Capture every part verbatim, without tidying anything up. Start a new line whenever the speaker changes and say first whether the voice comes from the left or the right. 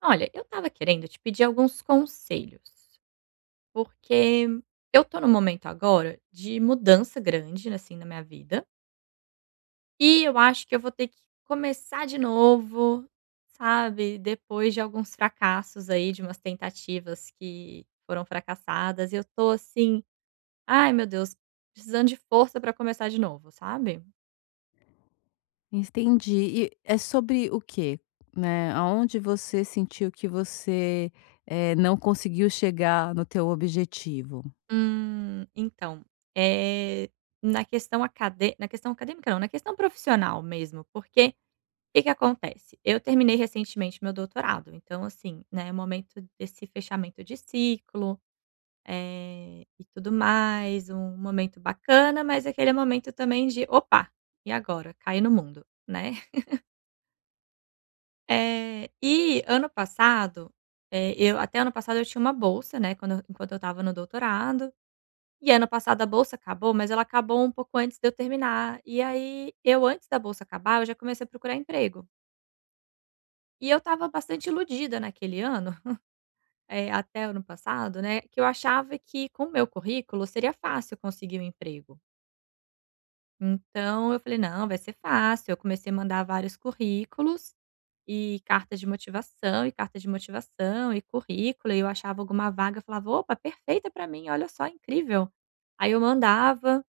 right: Olha, eu estava querendo te pedir alguns conselhos, porque eu tô num momento agora de mudança grande, assim, na minha vida, e eu acho que eu vou ter que começar de novo, sabe, depois de alguns fracassos aí, de umas tentativas que foram fracassadas, e eu tô assim, ai meu Deus, precisando de força para começar de novo, sabe?
left: Entendi. E é sobre o quê? Né, aonde você sentiu que você, eh, não conseguiu chegar no teu objetivo?
right: Hum, então, é, na questão acadê na questão acadêmica não, na questão profissional mesmo, porque Que que acontece? Eu terminei recentemente meu doutorado, então assim, né, é momento desse fechamento de ciclo, eh, e tudo mais, um momento bacana, mas aquele momento também de: "Opa, e agora? Cai no mundo", né. Eh, e ano passado, eh, eu até ano passado eu tinha uma bolsa, né, quando eu enquanto eu estava no doutorado, e ano passado a bolsa acabou, mas ela acabou um pouco antes de eu terminar, e aí eu antes da bolsa acabar, eu já comecei a procurar emprego. E eu estava bastante iludida naquele ano, eh, até ano passado, né, que eu achava que com o meu currículo seria fácil conseguir um emprego. Então eu falei: "Não, vai ser fácil". Eu comecei a mandar vários currículos e cartas de motivação, e carta de motivação, e currículo, e eu achava alguma vaga, eu falava: "Opa, perfeita para mim, olha só, incrível". Aí eu mandava,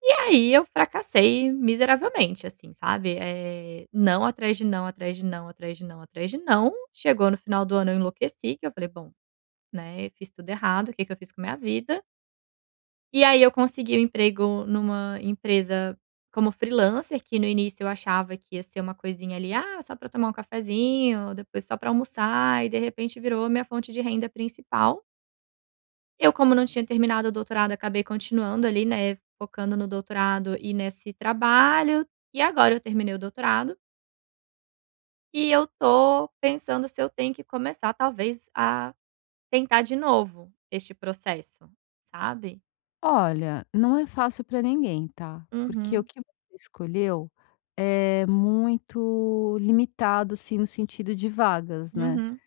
right: e aí eu fracassei miseravelmente, assim, sabe, eh, não, atrás de não, atrás de não, atrás de não, atrás de não. Chegou no final do ano eu enlouqueci, que eu falei: "Bom, né, eu fiz tudo errado, o que que eu fiz com a minha vida". E aí eu consegui um emprego numa empresa como freelancer, que no início eu achava que ia ser uma coisinha ali, ah, só para tomar um cafezinho, depois só para almoçar, e de repente virou minha fonte de renda principal. Eu, como não tinha terminado o doutorado, acabei continuando ali, né, focando no doutorado e nesse trabalho. E agora eu terminei o doutorado e eu tô pensando se eu tenho que começar, talvez, a tentar de novo este processo, sabe?
left: Olha, não é fácil para ninguém, tá, porque o
right: Uhum,
left: que você escolheu é muito limitado, assim, no sentido de vagas, né.
right: uhum,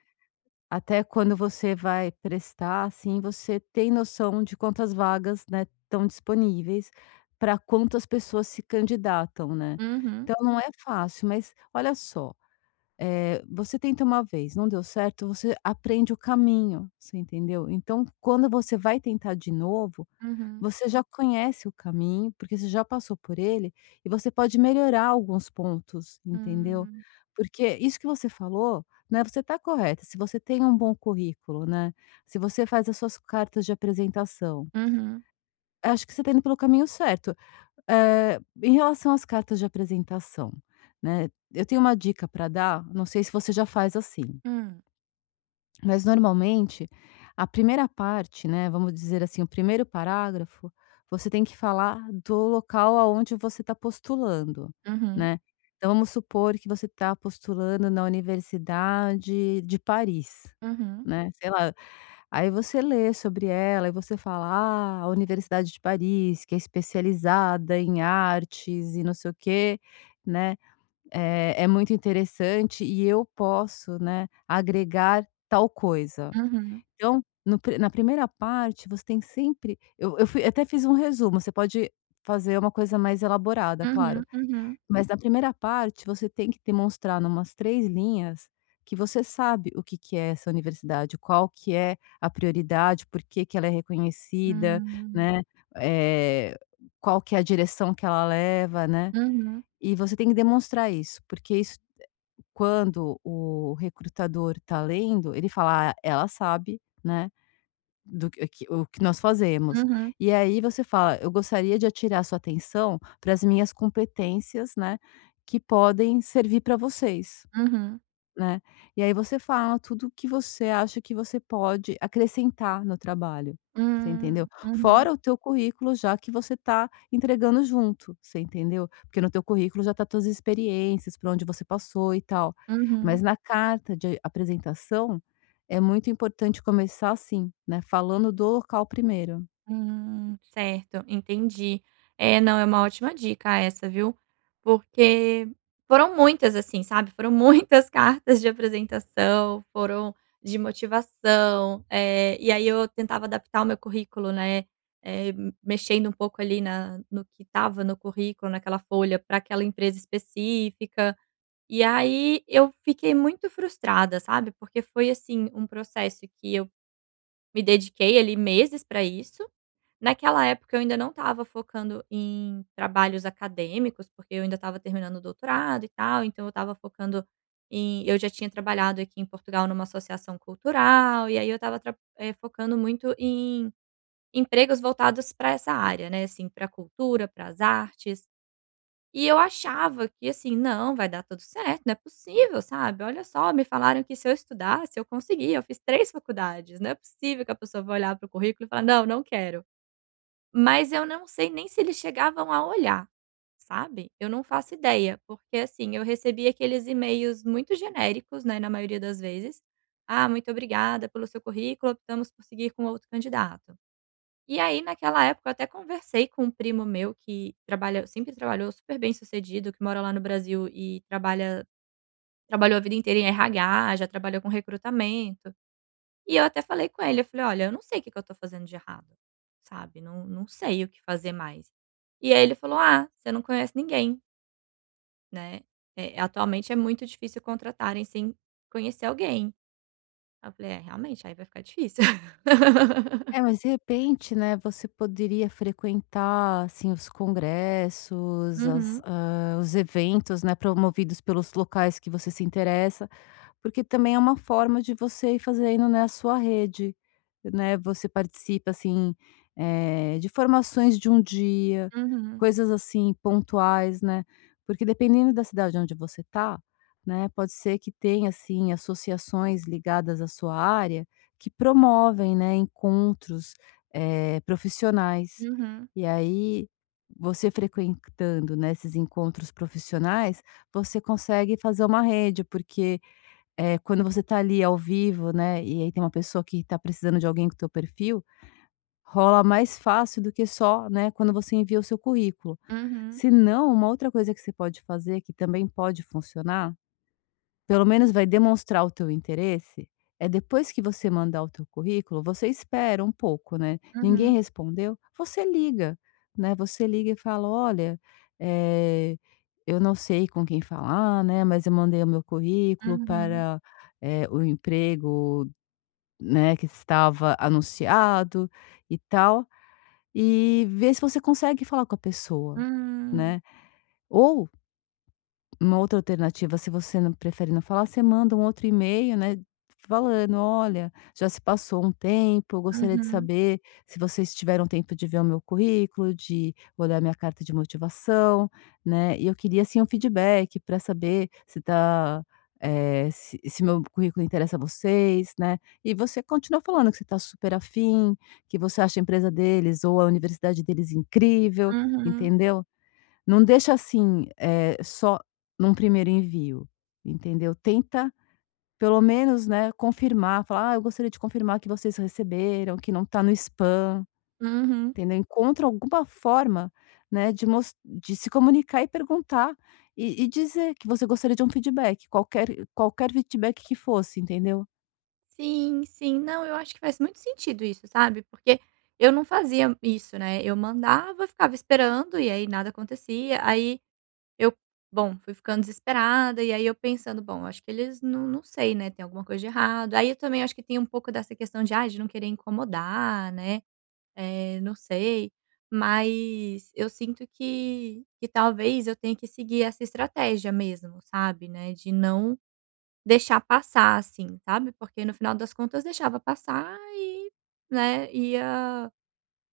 left: Até quando você vai prestar, assim, você tem noção de quantas vagas, né, estão disponíveis, para quantas pessoas se candidatam, né.
right: uhum,
left: Então não é fácil, mas olha só, eh, você tenta uma vez, não deu certo, você aprende o caminho, você entendeu? Então quando você vai tentar de novo,
right: uhum,
left: você já conhece o caminho, porque você já passou por ele e você pode melhorar alguns pontos, entendeu?
right: hum,
left: Porque isso que você falou, né, você está correta. Se você tem um bom currículo, né, se você faz as suas cartas de apresentação,
right: uhum,
left: acho que você está indo pelo caminho certo. Eh, em relação às cartas de apresentação, né, eu tenho uma dica para dar, não sei se você já faz assim.
right: hum,
left: Mas normalmente, a primeira parte, né, vamos dizer assim, o primeiro parágrafo, você tem que falar do local aonde você está postulando,
right: uhum,
left: né. Então vamos supor que você está postulando na Universidade de Paris,
right: uhum,
left: né, sei lá. Aí você lê sobre ela e você fala: "Ah, a Universidade de Paris, que é especializada em artes e não sei o quê", né. É, é muito interessante e eu posso, né, agregar tal coisa.
right: uhum,
left: Então, no pri na primeira parte você tem sempre eu eu fui até fiz um resumo, você pode fazer uma coisa mais elaborada, claro.
right: uhum, uhum,
left: Mas na primeira parte você tem que demonstrar numas três linhas que você sabe o que que é essa universidade, qual que é a prioridade, por que que ela é reconhecida,
right: hum,
left: né, eh, qual que é a direção que ela leva, né.
right: uhum,
left: E você tem que demonstrar isso, porque isso quando o recrutador está lendo, ele fala: "Ah, ela sabe, né, do que que o que nós fazemos".
right: uhum,
left: E aí você fala: "Eu gostaria de atirar sua atenção para as minhas competências, né, que podem servir para vocês".
right: uhum,
left: Né. E aí você fala tudo que você acha que você pode acrescentar no trabalho, você
right: hum,
left: entendeu?
right: uhum,
left: Fora
right: uhum.
left: o teu currículo já que você está entregando junto, você entendeu? Porque no teu currículo já tá tuas experiências, por onde você passou e tal. Mas
right: Uhum.
left: na carta de apresentação, é muito importante começar assim, né, falando do local primeiro.
right: Hum, certo, entendi. É, não, é uma ótima dica essa, viu? Porque foram muitas, assim, sabe? Foram muitas cartas de apresentação, foram de motivação, eh, e aí eu tentava adaptar o meu currículo, né? Eh, m- mexendo um pouco ali na, no que estava no currículo, naquela folha, para aquela empresa específica. E aí eu fiquei muito frustrada, sabe? Porque foi assim um processo que eu me dediquei ali meses para isso. Naquela época eu ainda não estava focando em trabalhos acadêmicos, porque eu ainda estava terminando o doutorado e tal, então eu estava focando em, eu já tinha trabalhado aqui em Portugal numa associação cultural, e aí eu estava eh, focando muito em empregos voltados para essa área, né, assim, pra cultura, para as artes. E eu achava que assim: "Não, vai dar tudo certo, não é possível, sabe, olha só, me falaram que se eu estudasse eu conseguia, eu fiz três faculdades, não é possível que a pessoa vai olhar para o currículo e falar: 'Não, não quero'". Mas eu não sei nem se eles chegavam a olhar, sabe, eu não faço ideia, porque, assim, eu recebi aqueles e-mails muito genéricos, né, na maioria das vezes: "Ah, muito obrigada pelo seu currículo, optamos por seguir com outro candidato". E aí, naquela época, eu até conversei com um primo meu que trabalha sempre trabalhou super bem-sucedido, que mora lá no Brasil e trabalha trabalhou a vida inteira em R H, já trabalhou com recrutamento. E eu até falei com ele, eu falei: "Olha, eu não sei o que que eu tô fazendo de errado, sabe, não não sei o que fazer mais". E aí ele falou: "Ah, você não conhece ninguém, né, eh, atualmente é muito difícil contratarem sem conhecer alguém". Aí eu falei: "É, realmente, aí vai ficar difícil".
left: É, mas de repente, né, você poderia frequentar, assim, os congressos, as,
right: Uhum,
left: ah, os eventos, né, promovidos pelos locais que você se interessa. Porque também é uma forma de você ir fazendo, né, a sua rede, né, você participa, assim, eh, de formações de um dia,
right: uhum,
left: coisas, assim, pontuais, né, porque dependendo da cidade onde você tá, né, pode ser que tenha, assim, associações ligadas à sua área que promovem, né, encontros, eh, profissionais.
right: uhum,
left: E aí, você frequentando, né, esses encontros profissionais, você consegue fazer uma rede, porque eh, quando você tá ali ao vivo, né, e aí tem uma pessoa que tá precisando de alguém com o teu perfil, rola mais fácil do que só, né, quando você envia o seu currículo.
right: uhum,
left: Se não, uma outra coisa que você pode fazer, que também pode funcionar pelo menos vai demonstrar o teu interesse, é depois que você mandar o teu currículo, você espera um pouco, né. Ninguém
right: uhum,
left: respondeu, você liga, né, você liga e fala: "Olha, eh, eu não sei com quem falar, né, mas eu mandei o meu currículo
right: uhum,
left: para, eh, o emprego, né, que estava anunciado e tal", e ver se você consegue falar com a pessoa,
right: hum,
left: né. Ou uma outra alternativa, se você não prefere não falar, você manda um outro e-mail, né, falando: "Olha, já se passou um tempo, eu gostaria de
right: uhum,
left: saber se vocês tiveram tempo de ver o meu currículo, de olhar minha carta de motivação, né, e eu queria, assim, um feedback para saber se tá, eh, se se meu currículo interessa a vocês, né". E você continua falando que você está super afim, que você acha a empresa deles ou a universidade deles incrível,
right: uhum,
left: entendeu? Não deixa assim, eh, só num primeiro envio, entendeu? Tenta pelo menos, né, confirmar, falar: "Ah, eu gostaria de confirmar que vocês receberam, que não está no spam",
right: uhum.
left: entendeu? Encontra alguma forma, né, de mos de se comunicar e perguntar e e dizer que você gostaria de um feedback, qualquer qualquer feedback que fosse, entendeu?
right: Sim, sim. Não, eu acho que faz muito sentido isso, sabe, porque eu não fazia isso, né, eu mandava, ficava esperando e aí nada acontecia, aí eu, bom, fui ficando desesperada e aí eu pensando: "Bom, acho que eles não não sei, né, tem alguma coisa de errado". Aí eu também acho que tem um pouco dessa questão de, ai, de não querer incomodar, né, eh, não sei, mas eu sinto que que talvez eu tenha que seguir essa estratégia mesmo, sabe, né, de não deixar passar, assim, sabe, porque no final das contas deixava passar e, né, ia,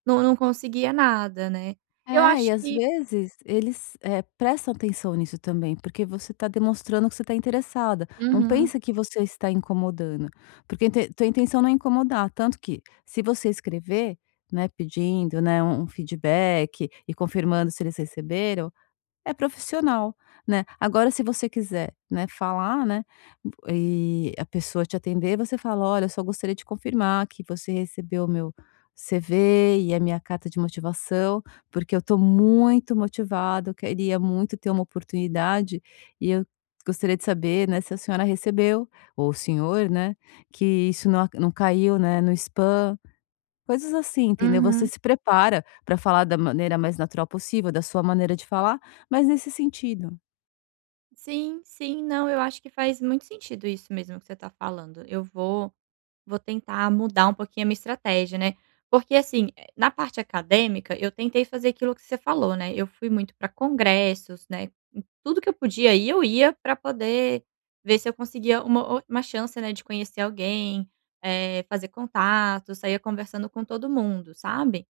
right: não não conseguia nada, né. Eu
left: É,
right: acho
left: e às
right: que
left: vezes eles, eh, prestam atenção nisso também, porque você está demonstrando que você está interessada. Não
right: uhum,
left: pensa que você está incomodando, porque inte tua intenção não é incomodar, tanto que se você escrever, né, pedindo, né, um um feedback e confirmando se eles receberam, é profissional, né. Agora se você quiser, né, falar, né, e a pessoa te atender, você fala: "Olha, eu só gostaria de confirmar que você recebeu o meu C V e a minha carta de motivação, porque eu estou muito motivado, eu queria muito ter uma oportunidade e eu gostaria de saber, né, se a senhora recebeu, ou o senhor, né, que isso não a não caiu, né, no spam". Coisas assim, entendeu? Você
right: uhum.
left: se prepara para falar da maneira mais natural possível, da sua maneira de falar, mas nesse sentido.
right: Sim, sim, não, eu acho que faz muito sentido isso mesmo que você está falando. Eu vou Vou tentar mudar um pouquinho a minha estratégia, né. Porque assim, eh, na parte acadêmica, eu tentei fazer aquilo que você falou, né, eu fui muito para congressos, né, em tudo que eu podia ir, eu ia para poder ver se eu conseguia uma o uma chance, né, de conhecer alguém, eh, fazer contato, saía conversando com todo mundo, sabe.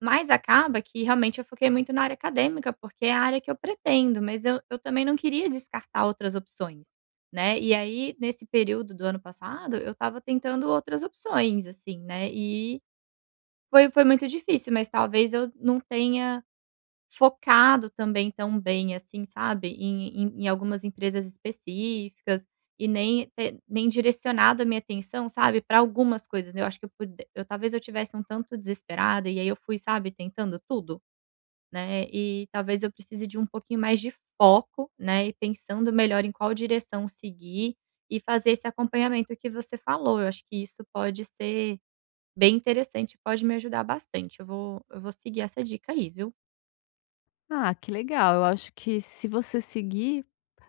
right: Mas acaba que realmente eu foquei muito na área acadêmica, porque é a área que eu pretendo, mas eu eu também não queria descartar outras opções, né. E aí, nesse período do ano passado, eu estava tentando outras opções, assim, né, e foi foi muito difícil, mas talvez eu não tenha focado também tão bem assim, sabe, em em em algumas empresas específicas e nem te nem direcionado a minha atenção, sabe, para algumas coisas, né. Eu acho que eu pude eu talvez eu tivesse um tanto desesperada e aí eu fui, sabe, tentando tudo, né, e talvez eu precise de um pouquinho mais de foco, né, e pensando melhor em qual direção seguir e fazer esse acompanhamento que você falou. Eu acho que isso pode ser bem interessante, pode me ajudar bastante. Eu vou eu vou seguir essa dica aí, viu.
left: Ah, que legal. Eu acho que se você seguir,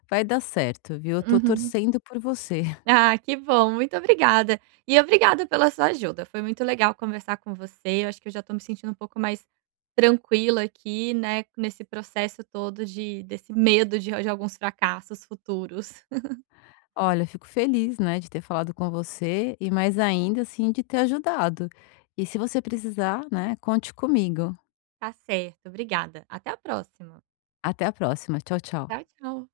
left: vai dar certo, viu? Eu tô
right: Uhum.
left: torcendo por você.
right: Ah, que bom, muito obrigada. E obrigada pela sua ajuda. Foi muito legal conversar com você. Eu acho que eu já estou me sentindo um pouco mais tranquila aqui, né, nesse processo todo de desse medo de de alguns fracassos futuros.
left: Olha, eu fico feliz, né, de ter falado com você e mais ainda, assim, de ter ajudado. E se você precisar, né, conte comigo.
right: Tá certo, obrigada. Até a próxima.
left: Até a próxima. Tchau, tchau.
right: Tchau, tchau.